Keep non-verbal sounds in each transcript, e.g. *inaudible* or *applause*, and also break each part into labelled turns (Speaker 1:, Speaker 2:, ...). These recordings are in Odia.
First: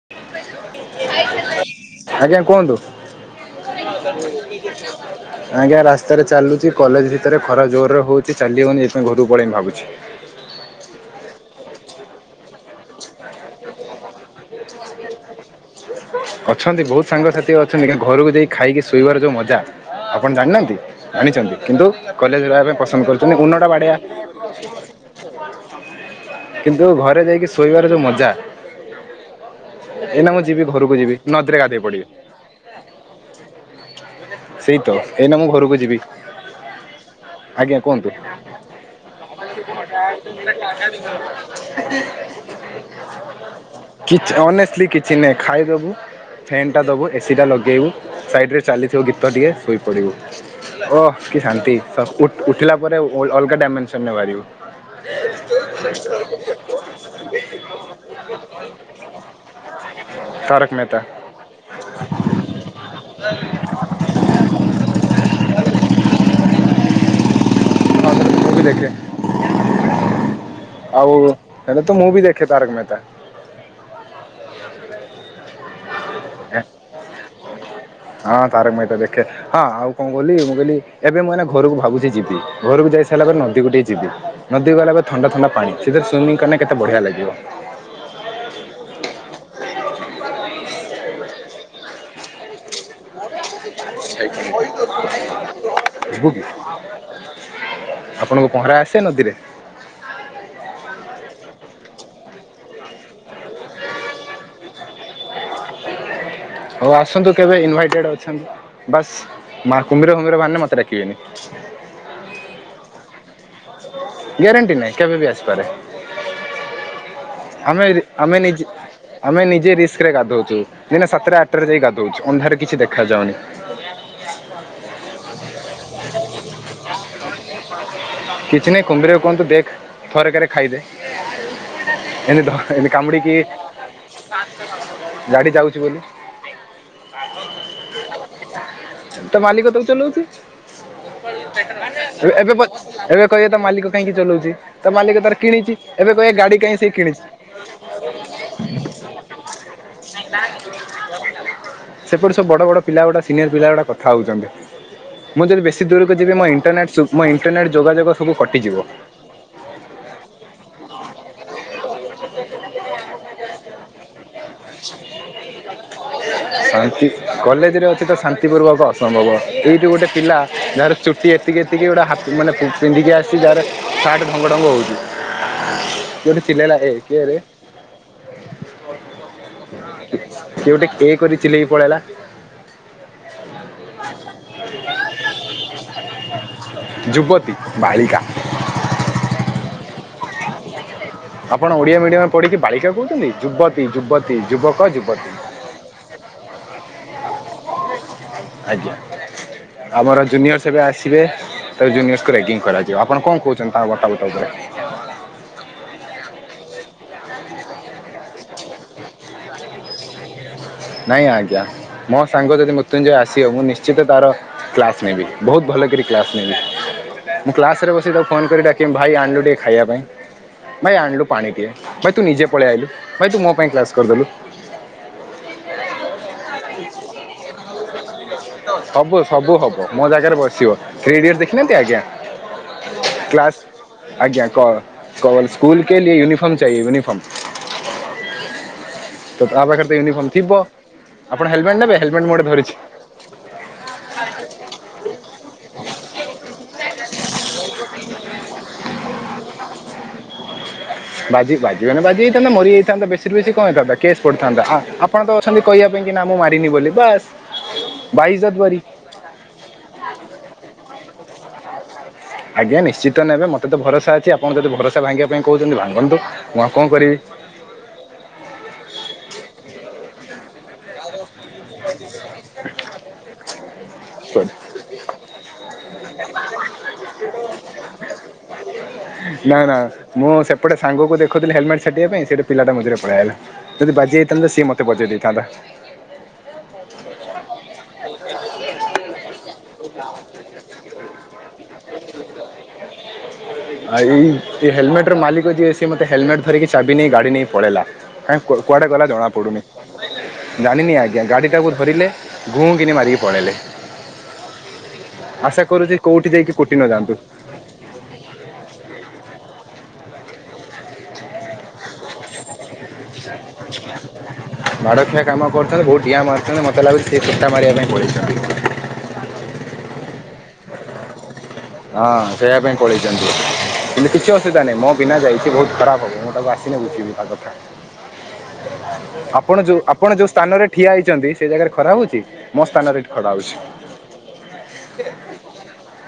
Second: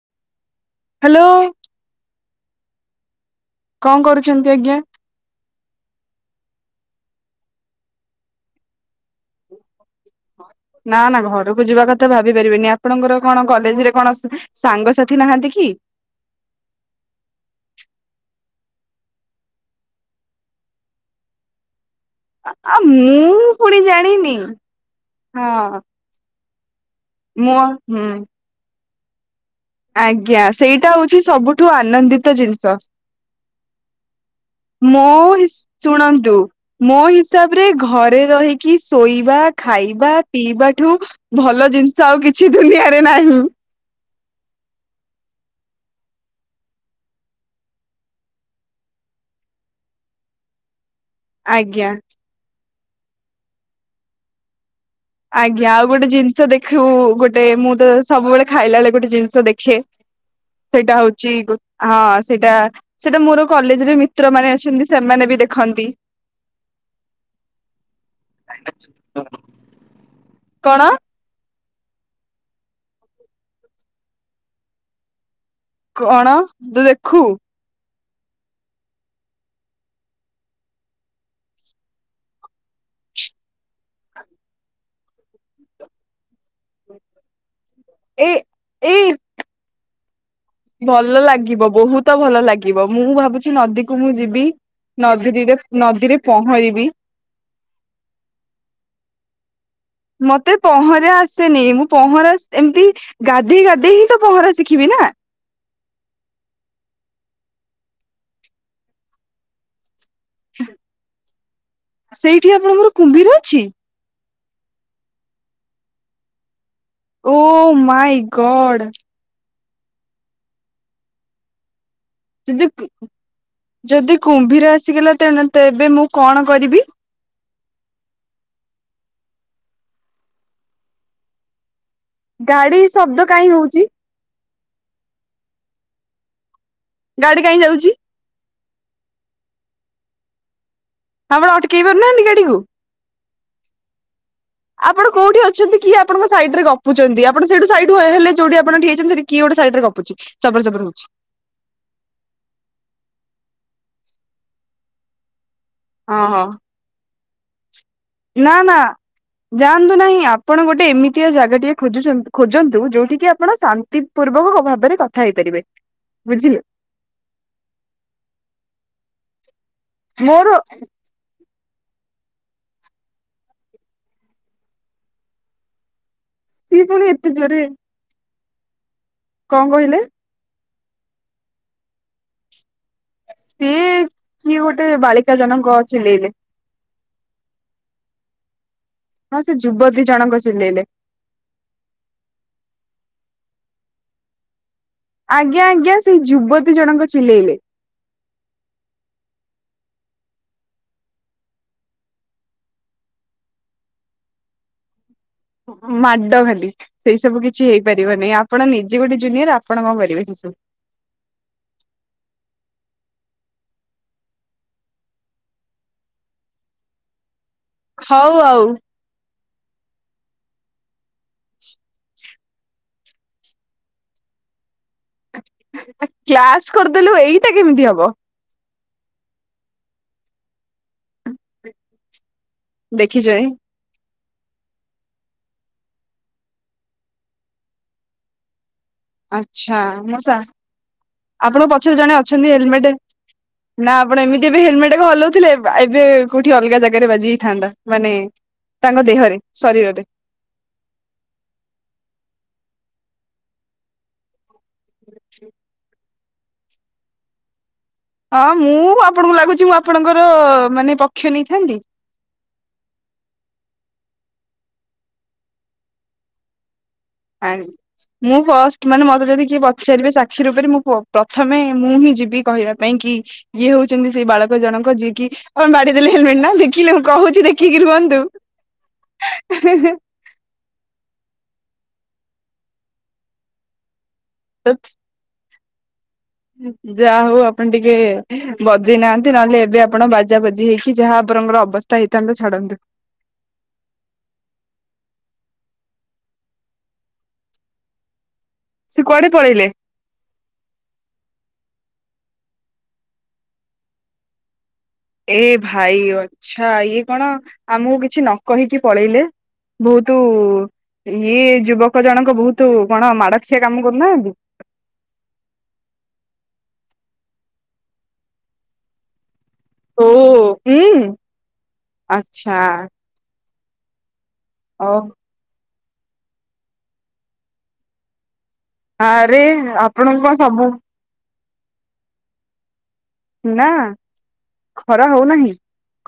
Speaker 1: *inaudible*
Speaker 2: ହାଲୋ।
Speaker 1: ଆଜ୍ଞା କୁହନ୍ତୁ।
Speaker 2: କଣ କରୁଛନ୍ତି ଆଜ୍ଞା?
Speaker 1: ଆଜ୍ଞା ରାସ୍ତାରେ ଚାଲୁଚି କଲେଜ୍ ଭିତରେ ଖରା ଜୋରରେ ହଉଚି ଚାଲି ହଉନି, ଏଇଥିପାଇଁ ଘରୁକୁ ପଳେଇବି ଭାବୁଚି।
Speaker 2: ନା-ନା ଘରକୁ ଯିବା କଥା ଭାବି ପାରିବେନି, ଆପଣଙ୍କର କଣ କଲେଜ୍ ରେ କଣ ଉଂହ୍ ସାଙ୍ଗସାଥି ନାହାନ୍ତି କି?
Speaker 1: ଅଛନ୍ତି ବହୁତ୍ ସାଙ୍ଗସାଥି ଅଛନ୍ତି, ଘରକୁ ଯାଇ ଖାଇକି ଶୋଇବାର ଯୋଉ ମଜା ଆପଣ ଜାଣିନାହାନ୍ତି, ଜାଣିଚନ୍ତି କିନ୍ତୁ କଲେଜ୍ *unintelligible* ପାଇଁ
Speaker 2: ଆ
Speaker 1: ପସନ୍ଦ
Speaker 2: ମୁଁ
Speaker 1: କରୁଚନ୍ତି, ଉନଟା
Speaker 2: ପୁଣି ଜାଣିନି ହଁ
Speaker 1: *unintelligible* କିନ୍ତୁ ଘରେ ଯାଇକି
Speaker 2: ମୁଁ
Speaker 1: ଶୋଇବାର ଯୋଉ
Speaker 2: ହୁଁ
Speaker 1: ମଜା ଏଇନା
Speaker 2: ଆଜ୍ଞା
Speaker 1: ମୁଁ ଯିବି
Speaker 2: ସେଇଟା
Speaker 1: ଘରୁକୁ ଯିବି,
Speaker 2: ହଉଛି
Speaker 1: ନଦୀରେ
Speaker 2: ସବୁଠୁ
Speaker 1: ଗାଧେଇ ପଡିବି।
Speaker 2: ଆନନ୍ଦିତ ଜିନିଷ
Speaker 1: ବା
Speaker 2: ମୋ ହି ଶୁଣନ୍ତୁ ମୋ ହିସାବ ରେ
Speaker 1: ଆଜ୍ଞା କୁହନ୍ତୁ
Speaker 2: ଘରେ ରହି କି ଶୋଇବା ଖାଇବା ପିଇବା ଠୁ ଭଲ ଜିନିଷ ଆଉ କିଛି ଦୁନିଆରେ ନାହିଁ।
Speaker 1: କିଛି ଅନେଷ୍ଟଲି କିଛି ନହିଁ ଖାଇଦବୁ ଫ୍ୟାନ୍ଟା ଦେବୁ ଏସିି ଟା ଲଗେଇବୁ ସାଇଡ଼ରେ ଚାଲିଥିବ ଗୀତ ଟିକେ ଶୋଇପଡ଼ିବୁ କି ଶାନ୍ତି
Speaker 2: ଆଜ୍ଞା
Speaker 1: ଉଠିଲା ପରେ ଅଲଗା ଡାଇମେନ୍ସନ୍ରେ ବାହାରିବୁ।
Speaker 2: ଆଜ୍ଞା ଆଉ ଗୋଟେ ଜିନିଷ ଦେଖିବୁ ଗୋଟେ ମୁଁ ତ ସବୁବେଳେ। ଖାଇଲା ବେଳେ ଗୋଟେ ଜିନିଷ ଦେଖେ
Speaker 1: ତାରକ
Speaker 2: ସେଇଟା
Speaker 1: ମେହତା। ହଁ
Speaker 2: ହଉଛି। ହଁ ସେଇଟା। ସେଇଟା ମୋର କଲେଜରେ ମିତ୍ର ମାନେ ଅଛନ୍ତି ସେମାନେ ବି ଦେଖନ୍ତି।
Speaker 1: ହଉ ଦେଖେ।
Speaker 2: କଣ।
Speaker 1: ଆଉ ହେଟା ତ ମୁଁ ବି ଦେଖେ ତାରକମେତା।
Speaker 2: କଣ ତୁ ଦେଖୁ।
Speaker 1: ହଁ ତାରକମେହେତା ଦେଖେ। ହଁ ଆଉ କଣ କହିଲି ମୁଁ କହିଲି ଏବେ ମୁଁ ଏ ଘରକୁ ଭାବୁଛି ଯିବି ଘରକୁ ଯାଇ। ଗାଧେଇ ସରିଲା ପରେ ନଦିକୁ ଟିକେ ଯିଵି। ନଦୀ ଗଲା ପରେ ଥଣ୍ଡା ଥଣ୍ଡା ପାଣି ସେଥିରେ ସୁଇିମିଂଲେ କେତେ ବଢିଆ ଲାଗିବ।
Speaker 2: ଏ ଏ। ଭଲ ଲାଗିବ ବହୁତ ଭଲ ଲାଗିବ ମୁଁ ଭାବୁଛି ନଦୀକୁ। ନଦୀକୁ ମୁଁ ଯିବି ନଦୀରେ ନଦୀରେ
Speaker 1: ଯିବୁ କି
Speaker 2: ପହଁରିବି।
Speaker 1: ଆପଣଙ୍କୁ ପହଁରା ଆସେ ନଦୀରେ?।
Speaker 2: ମତେ ପହଁରା ଆସେନି ମୁଁ ପହଁରା ଏମିତି। ଗାଧୋଇ ଗାଧେଇ ହିଁ ତ ପହଁରା ଶିଖିବି ନା।
Speaker 1: ହଉ ଆସନ୍ତୁ କେବେ ଇନଭାଇଟେଡ ଅଛନ୍ତି ବାସ୍। ମା କୁମ୍ଭୀର କୁମ୍ଭୀର ବାହାରିଲେ ମତେଡାକିବେ।
Speaker 2: ସେଇଠି ଆପଣଙ୍କର କୁମ୍ଭୀର ଅଛି।
Speaker 1: ଗ୍ୟାରେଣ୍ଟି ନାହିଁ କେବେ ବି ଆସିପାରେ।
Speaker 2: ଓ
Speaker 1: ଆମେ
Speaker 2: ମାଇ
Speaker 1: ଆମେ ନିଜେ
Speaker 2: ଗଡ଼୍।
Speaker 1: ଆମେ ନିଜେ ରିସ୍କ ରେ ଗାଧଉଛୁ ଦିନ ସତରେ ଆସ। ଯ ଗ ହଉଛି *inaudible*
Speaker 2: ଯଦି ଯଦି କୁମ୍ଭୀର ଆସିଗଲା ତ ତେବେ ମୁଁ କଣ କରିବି?।
Speaker 1: କିଛି ନାଇଁ କୁମ୍ଭରୀ କୁହନ୍ତୁ ଦେଖ ଥରେକରେ ଖାଇଦେ। ଏମିତି ତ
Speaker 2: ଗାଡି
Speaker 1: ଏମିତି
Speaker 2: ଶବ୍ଦ
Speaker 1: କାମୁଡିିକି।
Speaker 2: କାହିଁ ହଉଛି
Speaker 1: ଗାଡି ଯାଉଛି ବୋଲି।
Speaker 2: ଗାଡି କାହିଁ ଯାଉଛି
Speaker 1: ତ ମାଲିକ ତକୁ ଚଲାଉଛି
Speaker 2: ଆପଣ ଅଟକେଇ ପାରୁନାହାନ୍ତି
Speaker 1: ଏବେ
Speaker 2: ଗାଡିକୁ
Speaker 1: ବସ। *unintelligible* ଏବେ କହିବା ତା ମାଲିକ କାହିଁକି ଚଲାଉଛି ତ
Speaker 2: ଆପଣ
Speaker 1: ମାଲିକ ତାର
Speaker 2: କୋଉଠି
Speaker 1: କିଣିଛି
Speaker 2: ଅଛନ୍ତି କିଏ
Speaker 1: ଏବେ
Speaker 2: ଆପଣଙ୍କ
Speaker 1: କହିବା ଗାଡି
Speaker 2: ସାଇଡ ରେ
Speaker 1: କାହିଁ। ସେ କିଣିଛି
Speaker 2: ଗପୁଛନ୍ତି ଆପଣ ସେଇଠୁ ସାଇଡହେଲେ ଯୋଉଠି ଆପଣ ଠିଆହେଇଛନ୍ତି ସେଠି କିଏ ଗୋଟେ ସରେ ଗପୁଛି ଚର ଚପର ହଉଛି।
Speaker 1: ସେପଟେ ସବୁ ବଡ ବଡ ପିଲା ଗୁଡା ସିନିୟର ପିଲା ଗୁଡା କଥା ହଉଛନ୍ତି। ମୁଁ ଯଦି ବେଶୀ ଦୂରକୁ ଯିବି
Speaker 2: ଓହୋ
Speaker 1: ମୋ ଇଣ୍ଟରନେଟ ମୋ ଇଣ୍ଟରନେଟ୍ ଯୋଗାଯୋଗ। ସବୁ
Speaker 2: ନା ନା
Speaker 1: କଟିଯିବ
Speaker 2: ଯାଆନ୍ତୁ ନାହିଁ ଆପଣ ଗୋଟେ ଏମିତିଆ ଜାଗା ଟିଏ। ଖୋଜନ୍ତୁ ଯୋଉଠି କି ଆପଣ ଶାନ୍ତି ପୂର୍ବକ ଭାବରେ କଥା ହେଇପାରିବେ ବୁଝିଲେ।
Speaker 1: କଲେଜ ରେ ଅଛି ତ ଶାନ୍ତି ପୂର୍ବକ ଅସମ୍ଭବ ଏଇଠି ଯଉ ଗୋଟେ ପିଲା
Speaker 2: ମୋର
Speaker 1: ଯାହାର ଚୁଟି। ଏତିକି ଏତିକି ଗୋଟା ହାଫ୍ ମାନେ ପିନ୍ଧିକି ଆସିଛିହାର ସାର୍ଟ ଢଙ୍ଗ ଢଙ୍ଗ ହେଉଛି।
Speaker 2: ସିଏ ପୁଣି ଏତେ
Speaker 1: କିଏରେ
Speaker 2: ଜୋରେ। କଣ କହିଲେ
Speaker 1: କିଏ ଗୋଟେ କେ କରି ଚିଲେଇକି ପଳେଇଲା।
Speaker 2: ସିଏ କିଏ ଗୋଟେ ବାଳିକା ଜନଙ୍କ ଚିଲେଇଲେ।
Speaker 1: ଯୁବତୀ, ବାଳିକା।
Speaker 2: ହଁ ସେ ଯୁବତୀ ଜଣକ ଚେଲେଇଲେ।
Speaker 1: ଆପଣ ଓଡିଆ ମିଡିୟମ ରେ ପଢିକି ବାଳିକା କହୁଛନ୍ତି ଯୁବତୀ, ଯୁବତୀ, ଯୁବକ, ଯୁବ।
Speaker 2: ଆଜ୍ଞା ଆଜ୍ଞା ସେଇ ଯୁବତୀ ଜଣଙ୍କ ଚିଲେଇଲେ।
Speaker 1: ଆଜ୍ଞା ଆମର ଜୁନିୟର ସେବେ ଆସିବେ। ତ ଜୁନିୟର ଶ୍ କୁ ରାଗିଙ୍ଗ କରାଯିବ ଆପଣ କଣ କହୁଛନ୍ତି ତା ବଟା ବଟ ଉପରେ?
Speaker 2: ମାଡ ଖାଲି ସେଇ ସବୁ କିଛି ହେଇପାରିବନାହିଁ ଆପଣ ନିଜେ ଗୋଟେ ଜୁନିୟର ଆପଣ କଣ କରିବେ ଶିଶୁ
Speaker 1: ନାଇଁ ଆଜ୍ଞା ମୋ ସାଙ୍ଗ ଯଦି ମୃତ୍ୟୁଞ୍ଜୟ ଆସିବ ମୁଁ ନିଶ୍ଚିତ ତାର କ୍ଲାସ ନେବି ବହୁତ ଭଲ କରି କ୍ଲାସ୍ ନେବି। ମୁଁ କ୍ଲାସ ରେ ବସିି ତାକୁ
Speaker 2: ହଉ
Speaker 1: ଫୋନ
Speaker 2: ଆଉ
Speaker 1: କରି ଡାକି ବି ଭାଇ ଆଣିଲୁ ଟିକେ ଖାଇବା ପାଇଁ। ଭାଇ ଆଣିଲୁ ପାଣି ଟିକେ ଭାଇ ତୁ ନିଜେ ପଳେଇ ଆଇଲୁ ଭାଇ ତୁ ମୋ ପାଇଁ କ୍ଲାସ୍ କରିଦେଲୁ।
Speaker 2: କ୍ଲାସ କରିଦେଲୁ ଏଇଟା କେମିତି ହବ?
Speaker 1: ହବ ସବୁ ସବୁ ହବ ମୋ ଜାଗାରେ ବସିବ। ରେଡି ଦେଖିନାହାନ୍ତି ଆଜ୍ଞା
Speaker 2: ଦେଖିଛଇ
Speaker 1: କ୍ଲାସ୍ ଆଜ୍ଞା କହ କଲ୍ ସ୍କୁଲ କେଲିଏ ୟୁନିଫମ ଚାଏ ୟୁନିଫର୍ମ। ତ ତା
Speaker 2: ଆଚ୍ଛା
Speaker 1: ପାଖରେ ତ ୟୁନିଫର୍ମ
Speaker 2: ମଉସା
Speaker 1: ଥିବ ଆପଣ
Speaker 2: ଆପଣଙ୍କ
Speaker 1: ହେଲମେଟ ନେବେ
Speaker 2: ପଛରେ ଜଣେ
Speaker 1: ହେଲମେଟ ମୁଁ ଗୋଟେ
Speaker 2: ଅଛନ୍ତି
Speaker 1: ଧରିଛି
Speaker 2: ହେଲମେଟ ନା ଆପଣ ଏମିତି ଏବେ ହେଲମେଟ ହଲଉଥିଲେ ଏବେ କୋଉଠି ଅଲଗା ଜାଗାରେ ବାଜି ଜାଇଥାନ୍ତା ମାନେ ତାଙ୍କ ଦେହରେ ଶରୀରରେ।
Speaker 1: ବାଜି ବାଜି ମାନେ ବାଜି ହେଇଥାନ୍ତା ମରିଯାଇଥାନ୍ତା ବେଶୀରେ ବେଶୀ କଣ ହେଇଥାନ୍ତା କେସ୍ ପଡିଥାନ୍ତା ହଁ ଆପଣ ତ ଅଛନ୍ତି କହିବା ପାଇଁ। କି ନା ମୁଁ ମାରିନି ବୋଲି ବାସ।
Speaker 2: ହଁ ମୁଁ ଆପଣଙ୍କୁ ଲାଗୁଛି ମୁଁ ଆପଣଙ୍କର ମାନେ ପକ୍ଷ ନେଇଥାନ୍ତି?
Speaker 1: ଆଜ୍ଞା ନିଶ୍ଚିତ ନେବେ ମତେ ତ ଭରସା ଅଛି ଆପଣ ଯଦି ଭରସା ଭାଙ୍ଗିବା ପାଇଁ କହୁ ଭାଗନ୍ତୁ ମୁଁ ଆଉ କଣ କରିବି।
Speaker 2: ଆ ମୁଁ ଫଷ୍ଟ ମାନେ ମତେ ଯଦି କିଏ ପଚାରିବେ ସାକ୍ଷୀ ରୂପରେ। ମୁଁପୁଅ ପ୍ରଥମେ ମୁଁ ହିଁ ଯିବି କହିବା ପାଇଁ କି ଇଏ ହଉଛନ୍ତି ସେଇ ବାଳକ ଜଣକ ଯିଏକି ଆପଣ ବାଡିଇଦେଲେ ହେଲମେଟ ନା? ଦେଖିଲେ ମୁଁ କହୁଛି ଦେଖିକି ରୁହନ୍ତୁ।
Speaker 1: ନା ନା ମୁଁ ସେପଟେ ସାଙ୍ଗକୁ ଦେଖୁଥିଲି ହେଲମେଟ ଛାଟିବା ପାଇଁ। ସେ ବି ପିଲାଟା ମିଝିରେ ପଳେଇ ଆଇଲା। ଯଦି ବାଜି ତାହାଲେ ସିଏ
Speaker 2: ତ
Speaker 1: ମତେ ବଜେଇ ଦେଇଥାନ୍ତା।
Speaker 2: ଯାହା ହଉ ଆପଣ ଟିକେ ବଜେଇ ନାହାନ୍ତି। ନହେଲେ ଏବେ ଆପଣ ବାଜା ବାଜି ହେଇ କି ଯାହା ଆପରଙ୍କର ଅବସ୍ଥା ହେଇଥାନ୍ତା। ଛାଡ଼ନ୍ତୁ।
Speaker 1: ଆ ଏଇ ହେଲମେଟ ର ମାଲିକ ଯିଏ ସିଏ ମତେ ହେଲମେଟ ଧରିକି ଚାବି ନେଇ ଗାଡି ନେଇ ପଳେଇଲା। କାଇଁ କୁଆ କୁଆଡେ
Speaker 2: ସେ
Speaker 1: ଗଲା ଜଣା ପଡ଼ୁନି।
Speaker 2: ପଳେଇଲେ
Speaker 1: ଜାଣିନି ଆଜ୍ଞା ଗାଡି ଟାକୁ ଧରିଲେ। ଘୁଁ କିିନି ମାରିକି ପଳେଇଲେ।
Speaker 2: ଏ
Speaker 1: ଆଶା କରୁଛି
Speaker 2: ଭାଇ
Speaker 1: କୋଉଠି ଯାଇକି
Speaker 2: ଅଚ୍ଛା
Speaker 1: କୁଟି ନ
Speaker 2: ଇଏ
Speaker 1: ଯାଆନ୍ତୁ
Speaker 2: କଣ? ଆମକୁ କିଛି ନ କହିକି ପଳେଇଲେ? ବହୁତ ଇଏ ଯୁବକ ଜଣକ ବହୁତ କଣ ମାଡଖିଆ କାମ କରୁନାହାନ୍ତି?
Speaker 1: ମାଡ଼ଖିଆ କାମ କରୁଛନ୍ତି। ବହୁତ ଡିଆ ମାରୁଛନ୍ତି। ମତେ ଲାଗୁଛି ସିଏ ଟେକା ମାରିବା ପାଇଁ ପଳେଇଛନ୍ତି।
Speaker 2: ଓ ଉୁଁ।
Speaker 1: ହଁ ସେଇଆ ପାଇଁ କଳେଇଛନ୍ତି କିନ୍ତୁ କିଛି ଅସୁବିଧା ନାହିଁ ମୋ
Speaker 2: ଓ
Speaker 1: ବିନା ଯାଇଛି ବହୁତ ଖରାପ ହବ। ତାକୁ ଆସିିଲେ ବୁଝିଲେ ତା କଥା।
Speaker 2: ଆରେ
Speaker 1: ଆପଣ ଯୋଉ ଆପଣ
Speaker 2: ଆପଣଙ୍କୁ
Speaker 1: ଯୋଉ
Speaker 2: କଣ ସବୁ
Speaker 1: ସ୍ଥାନରେ ଠିଆ ହେଇଛନ୍ତି। ସେ ଜାଗାରେ ଖରା ହଉଛି? ମୋ ସ୍ଥାନରେ ଖରା ହଉଛି।
Speaker 2: ନା ଖରା ହଉନାହିଁ।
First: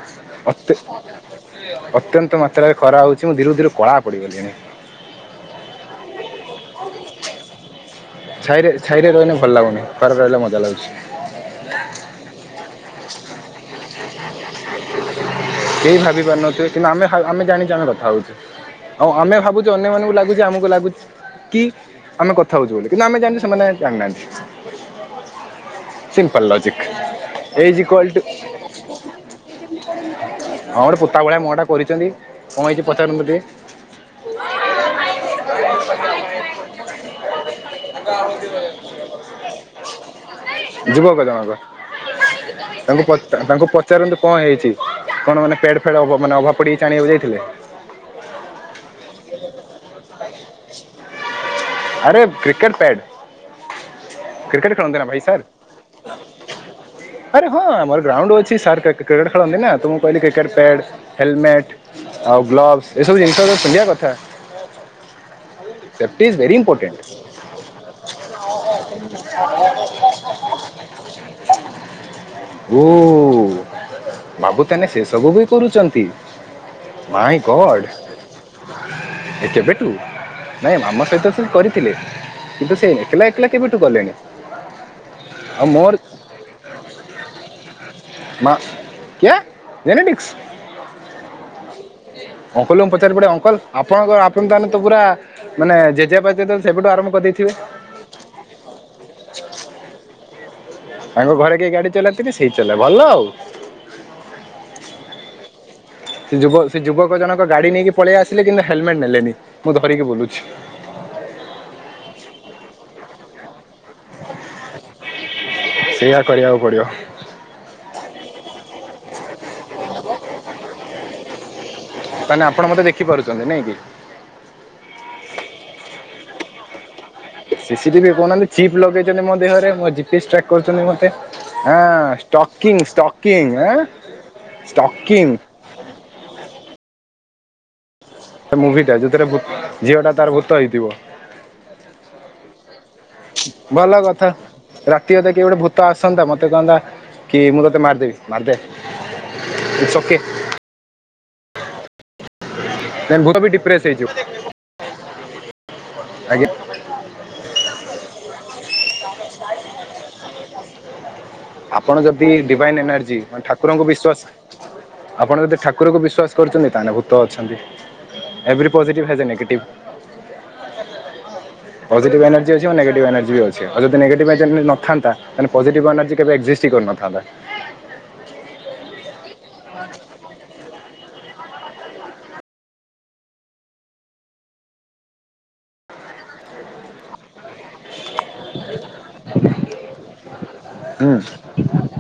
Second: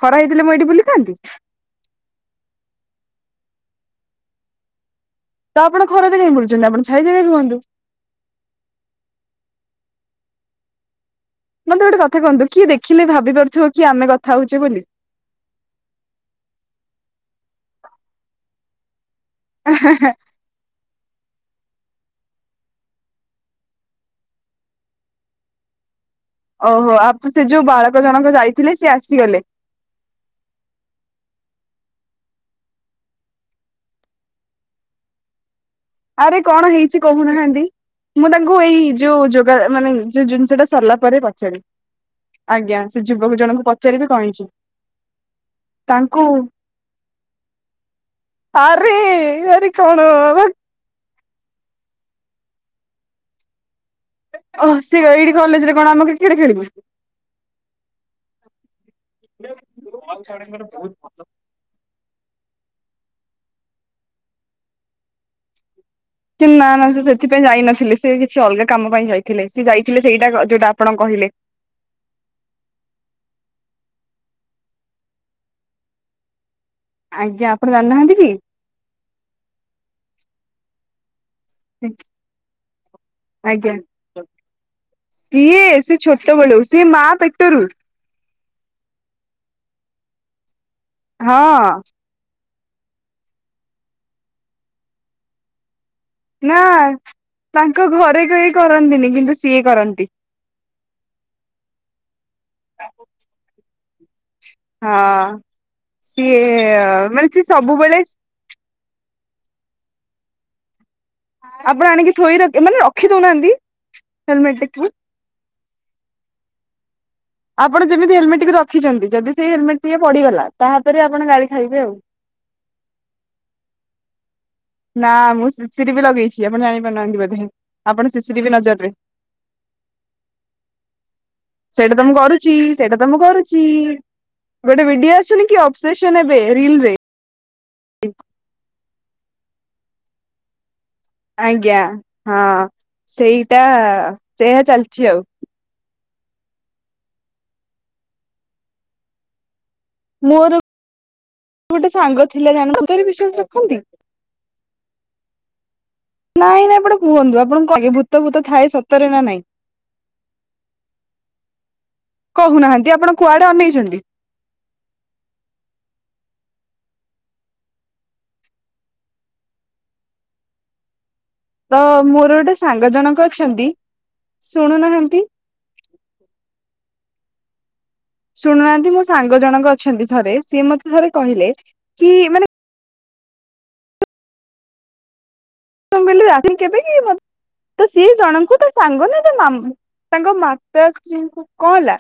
Speaker 2: ଖରା ହେଇଥିଲେ ମୁଁ ଏଇଠି ବୁଲିଥାନ୍ତି
Speaker 1: ତ୍ ଅତ୍ୟନ୍ତ ମାତ୍ରାରେ ଖରା ହଉଛି ମୁଁ ଧୀରେ ଧୀରେ କଳା ପଡ଼ିଗଲିଣି।
Speaker 2: ତ ଆପଣ ଖରା ରେ କାହିଁ ବୁଲୁଛନ୍ତି? ଆପଣ ଛାଇ ଜେଗା ରେ ରୁହନ୍ତୁ।
Speaker 1: ଛାଇ ଛାଇ ରେ ରହିଲେ ଭଲ ଲାଗୁନି। ଖରାରେ ରହିଲେ ମଜା ଲାଗୁଛି।
Speaker 2: ମତେ ଗୋଟେ କଥା କୁହନ୍ତୁ। କିଏ ଦେଖିଲେ ଭାବି ପାରୁଥିବ କି ଆମେ କଥା ହଉଛେ ବୋଲି?
Speaker 1: କେହି ଭାବି ପାରୁନଥିବେ କିନ୍ତୁ ଆମେ ଆମେ ଜାଣିଛେ ଆମେ କଥା ହଉଛୁ। ଆଉ ଆମେ ଭା ବୁଛି ଅନ୍ୟମାନଙ୍କୁ ଲାଗୁଛି ଆମକୁ ଲାଗୁଛି କି ଆମେ କଥା ହଉଛୁ ବୋଲି। କିନ୍ତୁ ଆମେ ଜଣିଛୁ, ସେମାନେ ଜାଣିନାହାନ୍ତି। ସିମ୍ପଲ ଲଜିକ
Speaker 2: ଓହୋ ଆପ ସେ ଯୋଉ
Speaker 1: ଏ ଇଜ୍
Speaker 2: ବାଳକ
Speaker 1: ଇକ୍ୟାଲ୍ ଟୁ
Speaker 2: ଜଣକ ଯାଇଥିଲେ ସେ ଆସିଗଲେ
Speaker 1: ହଁ ଗୋଟେ ପୋତା ଭଳିଆ ମୁହ ଟା କରିଛନ୍ତି। କଣ ହେଇଛି ପଚାରନ୍ତୁ ଟିକେ?
Speaker 2: ଆରେ କଣ ହେଇଛି କହୁନାହା ନ୍ତି। ମୁଁ ତାଙ୍କୁ ଏଇ ଯୋଉ ଯୋଗା ମାନେ ଯୋଉ ଜିନିଷ ଟା ସରିଲା
Speaker 1: ଯୁବକ
Speaker 2: ପରେ
Speaker 1: ଜଣକ
Speaker 2: ପଚାରିବି। ଆଜ୍ଞା ସେ
Speaker 1: ତାଙ୍କୁ
Speaker 2: ଯୁବକ
Speaker 1: ପଚା
Speaker 2: ଜଣଙ୍କୁ
Speaker 1: ତାଙ୍କୁ
Speaker 2: ପଚାରିବି
Speaker 1: ପଚାରନ୍ତୁ କଣ ହେଇଛି? କଣ ମାନେ ପେଡ୍ ପେଡ୍
Speaker 2: ତାଙ୍କୁ
Speaker 1: ମାନେ ଅଭାବ ପଡିଯାଇଛି। ଆଣିବାକୁ ଯାଇଥିଲେ?
Speaker 2: ଆରେ ଆରେ କଣ ଭାକ?
Speaker 1: ଆରେ କ୍ରିକେଟ ପ୍ୟାଡ।
Speaker 2: ଓହ ସେ ଏଇଠି
Speaker 1: ସାର୍
Speaker 2: କଲେଜରେ କଣ ଆମେ କ୍ରିକେଟ ଖେଳିବୁ?
Speaker 1: ଆରେ ହଁ ଆମର ଗ୍ରାଉଣ୍ଡ ଅଛି ସାର୍ କ୍ରିକେଟ କ୍ରିକେଟ ଖେଳନ୍ତି ନା। ତ ମୁଁ କହିଲି କ୍ରିକେଟ ପ୍ୟାଡ ହେଲମେଟ ଆଉ ଗ୍ଲୋବସ ଏସବୁ ଜିନିଷ ରା ପିନ୍ଧିବା କଥା। Safety is very important.
Speaker 2: ଶେ ପାଇଁ ଯାଇନଥିଲେ। ସେ କିଛି ଅଲଗା କାମ ପାଇଁ ଯାଇଥିଲେ। ସେ ଯାଇଥିଲେ ସେଇଟା କ ଯୋଉଟା ଆପଣ କହିଲେ।
Speaker 1: ଓ ବାବୁ ତାନେ ସେସବୁ ବି କରୁଛନ୍ତି? ମାଇଁ
Speaker 2: ଆଜ୍ଞା ଆପଣ
Speaker 1: ଗଡ୍।
Speaker 2: ଜାଣିନାହାନ୍ତି କି
Speaker 1: ଏ କେବେଠୁ? ନାଇଁ ମାମା ସହିତ ସେ କରିଥିଲେ। କିନ୍ତୁ ସେ ଏକଲା ଏକଲା
Speaker 2: ଆଜ୍ଞା।
Speaker 1: କେବେଠୁ ଗଲେଣି?
Speaker 2: ସିଏ ସେ ଛୋଟ ବେଳୁ, ସିଏ ମା ପେଟରୁ।
Speaker 1: ମା କ୍ୟା ଜେନେଟିକ୍ସ।
Speaker 2: ହଁ।
Speaker 1: ଅଙ୍କଲ ଙ୍କୁ ପଚାରିବାକୁ ପଡିବ। ଅଙ୍କଲ ଆପଣଙ୍କକ ଆପଣ ତାହେଲେ ତ ପୁରା ମାନେ ଜେଜେବାପା
Speaker 2: ନା
Speaker 1: ଯେତେବେଳେ ସେବେଠୁ ଆରମ୍ଭ କରିଦେଇଥିବେ
Speaker 2: ତାଙ୍କ ଘରେ କେହି କରନ୍ତିନି କିନ୍ତୁ ସିଏ କରନ୍ତି।
Speaker 1: ତାଙ୍କ ଘରେ କେହି ଗାଡି ଚଲାନ୍ତିନି ସେ ଚଲାଏ ଭଲ ଆଉ।
Speaker 2: ହଁ ସିଏ ମାନେ ସିଏ ସବୁବେଳେ
Speaker 1: ଥିଲେ କିନ୍ତୁ ହେଲମେଟ୍ ନେଲେନି ମୁଁ ଧରିକି ବୁଲୁଛି।
Speaker 2: ଆପଣ ଆଣିକି ଥୋଇ ର ମାନେ ରଖି ଦଉନାହାନ୍ତି ହେଲମେଟ ଟିକୁ।
Speaker 1: ସେଇଆ କରିବାକୁ ପଡିବ।
Speaker 2: ଆପଣ ଯେମିତି ହେଲମେଟ ଟିକୁ ରଖିଛନ୍ତି ଯଦି ସେଇ ହେଲମେଟ ଟିକେ ପଡିଗଲା ତାପରେ ଆପଣ ଗାଡି ଖାଇବେ ଆଉ।
Speaker 1: ତାହାନେ ଆପଣ ମତେ ଦେଖି ପାରୁଛନ୍ତି ନଁ କି?
Speaker 2: ନା ମୁଁ ସି ସି ଟିଭି ଲଗେଇଛି ଆପଣ ଜାଣିପାରୁନାହାନ୍ତି ବୋ
Speaker 1: ସିସି ଟିଭି କହୁନାହାନ୍ତି ଚିପ୍ ଲଗେଇଛନ୍ତି ମୋ ଦେହରେ ମୋ ଜପି୍ଏସ ଟ୍ରାକ କରୁଛନ୍ତି ମତେ।
Speaker 2: ସେଇଟା ତ ମୁଁ କରୁଛି ସେଇଟା ତ ମୁଁ କରୁଛି ଗୋଟେ ଭିଡିଓ
Speaker 1: ଷ୍ଟକିଂ
Speaker 2: ଆସୁନି କି ଅ ସେସନ ଏବେ ରିଲ ରେ। ହ
Speaker 1: ସେ ମୁଭିଟା ଯେଉଥିରେ ଝିଅ ଟା ତାର ଭୂତ ହେଇଥିବ।
Speaker 2: ଆଜ୍ଞା ହଁ ସେଇଟା ସେଆ ଚାଲିଛି ଆଉ।
Speaker 1: ତ ଆସନ ଟା ମତେ କହିଲା କି ମୁଁ ତତେ ମାରିଦେବି ମାରିଦେ କିସ
Speaker 2: ମୋର ଗୋଟେ ସାଙ୍ଗ ଥିଲା ଜଣରେ
Speaker 1: ଦେନ୍ ଭୂତ
Speaker 2: ବିଶ୍ୱାସ
Speaker 1: ବି
Speaker 2: ରଖନ୍ତି।
Speaker 1: *unintelligible* ଆଜ୍ଞା
Speaker 2: ନାଇଁ ନା ଆପଣ କୁହନ୍ତୁ ଆପଣ ଙ୍କୁ କଣ ଲାଗେ ଭୂତ ଫୁତ ଥାଏ ସତରେ ନା ନାଇଁ।
Speaker 1: ଆପଣ ଯଦି ଡିଭାଇନ୍
Speaker 2: କହୁନାହାନ୍ତି ଆପଣ
Speaker 1: ଏନର୍ଜି ମାନେ
Speaker 2: କୁଆଡେ
Speaker 1: ଠାକୁରଙ୍କୁ
Speaker 2: ଅନେଇଛନ୍ତି
Speaker 1: ବିଶ୍ଵାସ ଆପଣ ଯଦି ଠାକୁରକୁ ବିଶ୍ଵାସ କରୁଛନ୍ତି ତାେଲେ ଭୂତ ଅଛନ୍ତି। Every positive has a negative.
Speaker 2: ତ
Speaker 1: ପଜିଟିଭ
Speaker 2: ମୋର
Speaker 1: ଏନର୍ଜି
Speaker 2: ଗୋଟେ
Speaker 1: ଅଛି ମାନେ
Speaker 2: ସାଙ୍ଗ
Speaker 1: ନେଗେଟିଭ୍
Speaker 2: ଜଣକ
Speaker 1: ଏନର୍ଜି ବି ଅଛି
Speaker 2: ଅଛନ୍ତି
Speaker 1: ଆଉ ଯଦ ନେଗେଟିଭ ଏଜନି ନଥାନ୍ତା
Speaker 2: ଶୁଣୁନାହାନ୍ତି।
Speaker 1: ତାନେ ପଜିଟିଭ ଏନର୍ଜି କେବେ ଏକ୍ଜିଷ୍ଟ୍ କରିନ ଥାନ୍ତା।
Speaker 2: ଶୁଣୁନାହାନ୍ତି ମୋ ସାଙ୍ଗ ଜଣକ ଅଛନ୍ତି ଥରେ ସିଏ ମତେ ଥରେ କହିଲେ କି ମାନେ *inaudible* କେବେ କି ତ ସିଏ ଜଣଙ୍କୁ ତା ସାଙ୍ଗ ନା ତା ମାମ ତାଙ୍କ ମା। ତା
Speaker 1: ହୁଁ
Speaker 2: ସ୍ତ୍ରୀଙ୍କୁ କଣ ହେଲା?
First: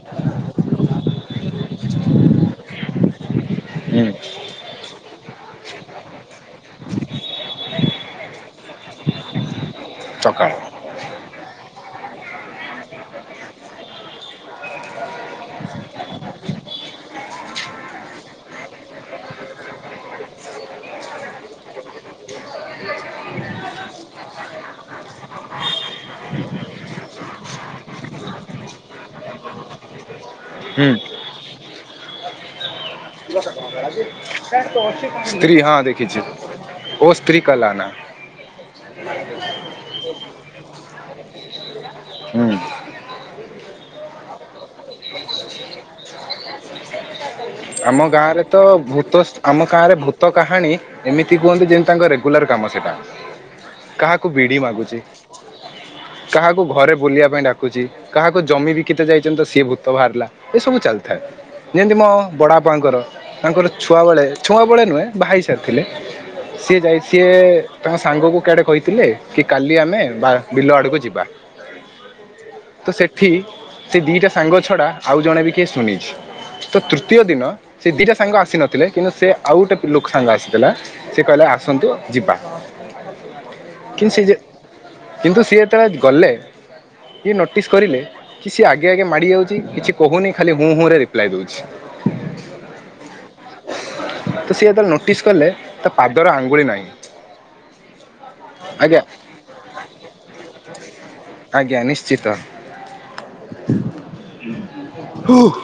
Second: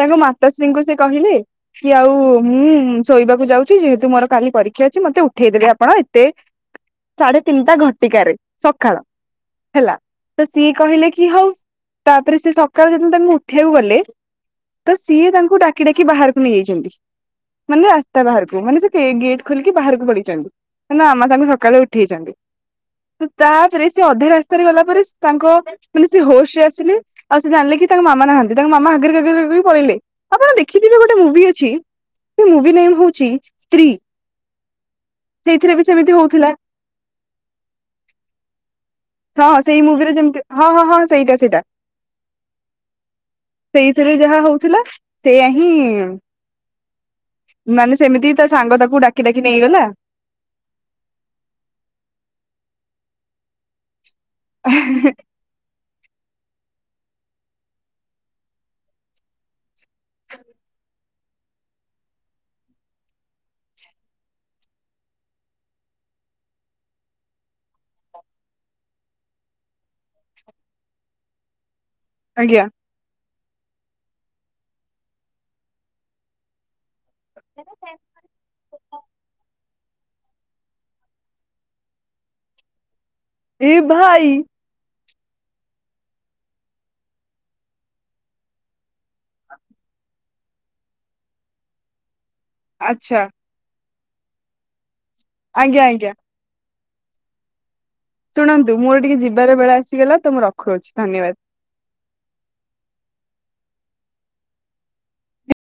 Speaker 2: ତାଙ୍କ ମାତାଶ୍ରୀଙ୍କୁ ସେ କହିଲେ କି ଆଉ ମୁଁ ଶୋଇବାକୁ ଯାଉଛି
Speaker 1: ହୁଁ
Speaker 2: ଯେହେତୁ ମୋର କାଲି ପରୀ କ୍ଷା ଅଛି ମତେ ଉଠେଇଦେବେ ଆପଣ ଏତେ ସାଢେ ତିନିଟା ଘଣ୍ଟିକାରେ ସଖାଳ। ହେଲା ତ
Speaker 1: ସକାଳ
Speaker 2: ସିଏ କହିଲେ କି ହଉ ତାପରେ ସେ ସକାଳୁ ଯେତେବେଳେ ତାଙ୍କୁ ଉଠେଇବାକୁ ଗଲେ। ତ ସିଏ ତାଙ୍କୁ ଡାକି ଡାକି ବାହାରକୁ ନେଇଯାଇଚନ୍ତି ମାନେ ରାସ୍ତା ବାହାରକୁ। କୁହନି ସେ ଗେଟ୍ ଖୋଲିକି ବାହାରକୁ ପଳେଇଚନ୍ତି ତା ମାମା ତାଙ୍କୁ ସକାଳୁ ଉଠେଇଛନ୍ତି। ତାପରେ ସେ ଅଧା ରାସ୍ତାରେ ଗଲା ପରେ ତାଙ୍କ ମାନେ ସେ ହୋସରେ ଆସିଲେ ଆଉ ସେ ଜାଣିଲେ କି ତାଙ୍କ ମାମା ନାହାନ୍ତି ତାଙ୍କ ମାମା ଆଗରେ *unintelligible* ପଳେଇଲେ। ଆପଣ
Speaker 1: ହୁଁ
Speaker 2: ଦେଖିଥିବେ ଗୋଟେ ମୁଭି ଅଛି। ସେ ମୁଭି ନେମ୍ ହଉଛି ସ୍ତ୍ରୀ
Speaker 1: ସ୍ତ୍ରୀ
Speaker 2: ସେଇଥିରେ
Speaker 1: ହଁ
Speaker 2: ବି ସେମିତି
Speaker 1: ଦେଖିଛି।
Speaker 2: ହଉଥିଲା।
Speaker 1: ଓ ସ୍ତ୍ରୀ କାଲ୍ ଆନା।
Speaker 2: ହଁ ସେଇ ମୁଭିରେ ଯେମିତି ହଁ ହଁ ହଁ ସେଇଟା ସେଇଟା
Speaker 1: ହୁଁ।
Speaker 2: ସେଇଥିରେ ଯାହା ହଉଥିଲା ସେଇଆ ହିଁ ମାନେ
Speaker 1: ଆମ
Speaker 2: ସେମିତି
Speaker 1: ଗାଁରେ
Speaker 2: ତା ସାଙ୍ଗ ତାକୁ
Speaker 1: ଭୂତ
Speaker 2: ଡାକି ଡାକି
Speaker 1: ଆମ
Speaker 2: ନେଇଗଲା।
Speaker 1: ଗାଁରେ ଭୂତ ତ କାହାଣୀ ଏମିତି କୁହନ୍ତି ଯେମିତି ତାଙ୍କ ରେଗୁଲାର କାମ ସେଟା କାହା କୁ ବିଡି ମାଗୁଚି। କାହାକୁ ଘରେ ବୁଲିବା ପାଇଁ ଡାକୁଚି କାହାକୁ ଜମି ବିକିତେ ଯାଇଛନ୍ତି ତ ସିଏ ଭୂତ ବାହାରିଲା। ଏ ସବୁ ଚାଲିଥାଏ। ଯେମିତି ମୋ ବଡ଼ଆପାଙ୍କର ତାଙ୍କର ଛୁଆବେଳେ ଛୁଆ ବଳେ ନୁହେଁ ବା ହେଇ ସାରିଥିଲେ। ସିଏ ଯାଇ ସିଏ ତାଙ୍କ ସାଙ୍ଗକୁ କିଆଡେ କହିଥିଲେ କି କାଲି ଆମେ ବା ବିଲ ଆଡକୁ ଯିବା।
Speaker 2: ଆଜ୍ଞା।
Speaker 1: ତ ସେଠି ସେ ଦୁଇଟା ସାଙ୍ଗ ଛଡ଼ା ଆଉ ଜଣେ ବି କିଏ ଶୁଣିଛି। ତ ତୃତୀୟ ଦିନ ସେ ଦିଇଟା ସାଙ୍ଗ ଆସିନଥିଲେ କିନ୍ତୁ ସେ ଆଉ ଗୋଟେ ଲୋକ ସାଙ୍ଗ ଆସିଥିଲା ସେ କହିଲା ଆସନ୍ତୁ ଯିବା
Speaker 2: ଏ
Speaker 1: କିନ୍ତୁ ସେ
Speaker 2: ଭାଇ
Speaker 1: ଯେ କିନ୍ତୁ ସିଏ ଏତେବେଳେ ଗଲେ ସିଏ ନୋଟିସ୍ କରିଲେ। କି ସିଏ ଆଗେ ଆଗେ ମାଡି ଯାଉଛି କିଛି କହୁନି ଖାଲି ହୁଁ ହୁଁ ରେ ରିପ୍ଲାଏ ଦଉଛି।
Speaker 2: ଆଛା।
Speaker 1: ତ ସିଏ ଏତେବେଳେ ନୋଟିସ କଲେ
Speaker 2: ଆଜ୍ଞା
Speaker 1: ତା
Speaker 2: ଆଜ୍ଞା।
Speaker 1: ପାଦର ଆଙ୍ଗୁଳି ନାହିଁ।
Speaker 2: ଶୁଣନ୍ତୁ
Speaker 1: ଆଜ୍ଞା
Speaker 2: ମୋର ଟିକେ ଯିବାର ବେଳ ଆସିଗଲା ତ ମୁଁ ରଖୁଛି ଧନ୍ୟବାଦ।
Speaker 1: ଆଜ୍ଞା ନିଶ୍ଚିତ। ହ ହୁ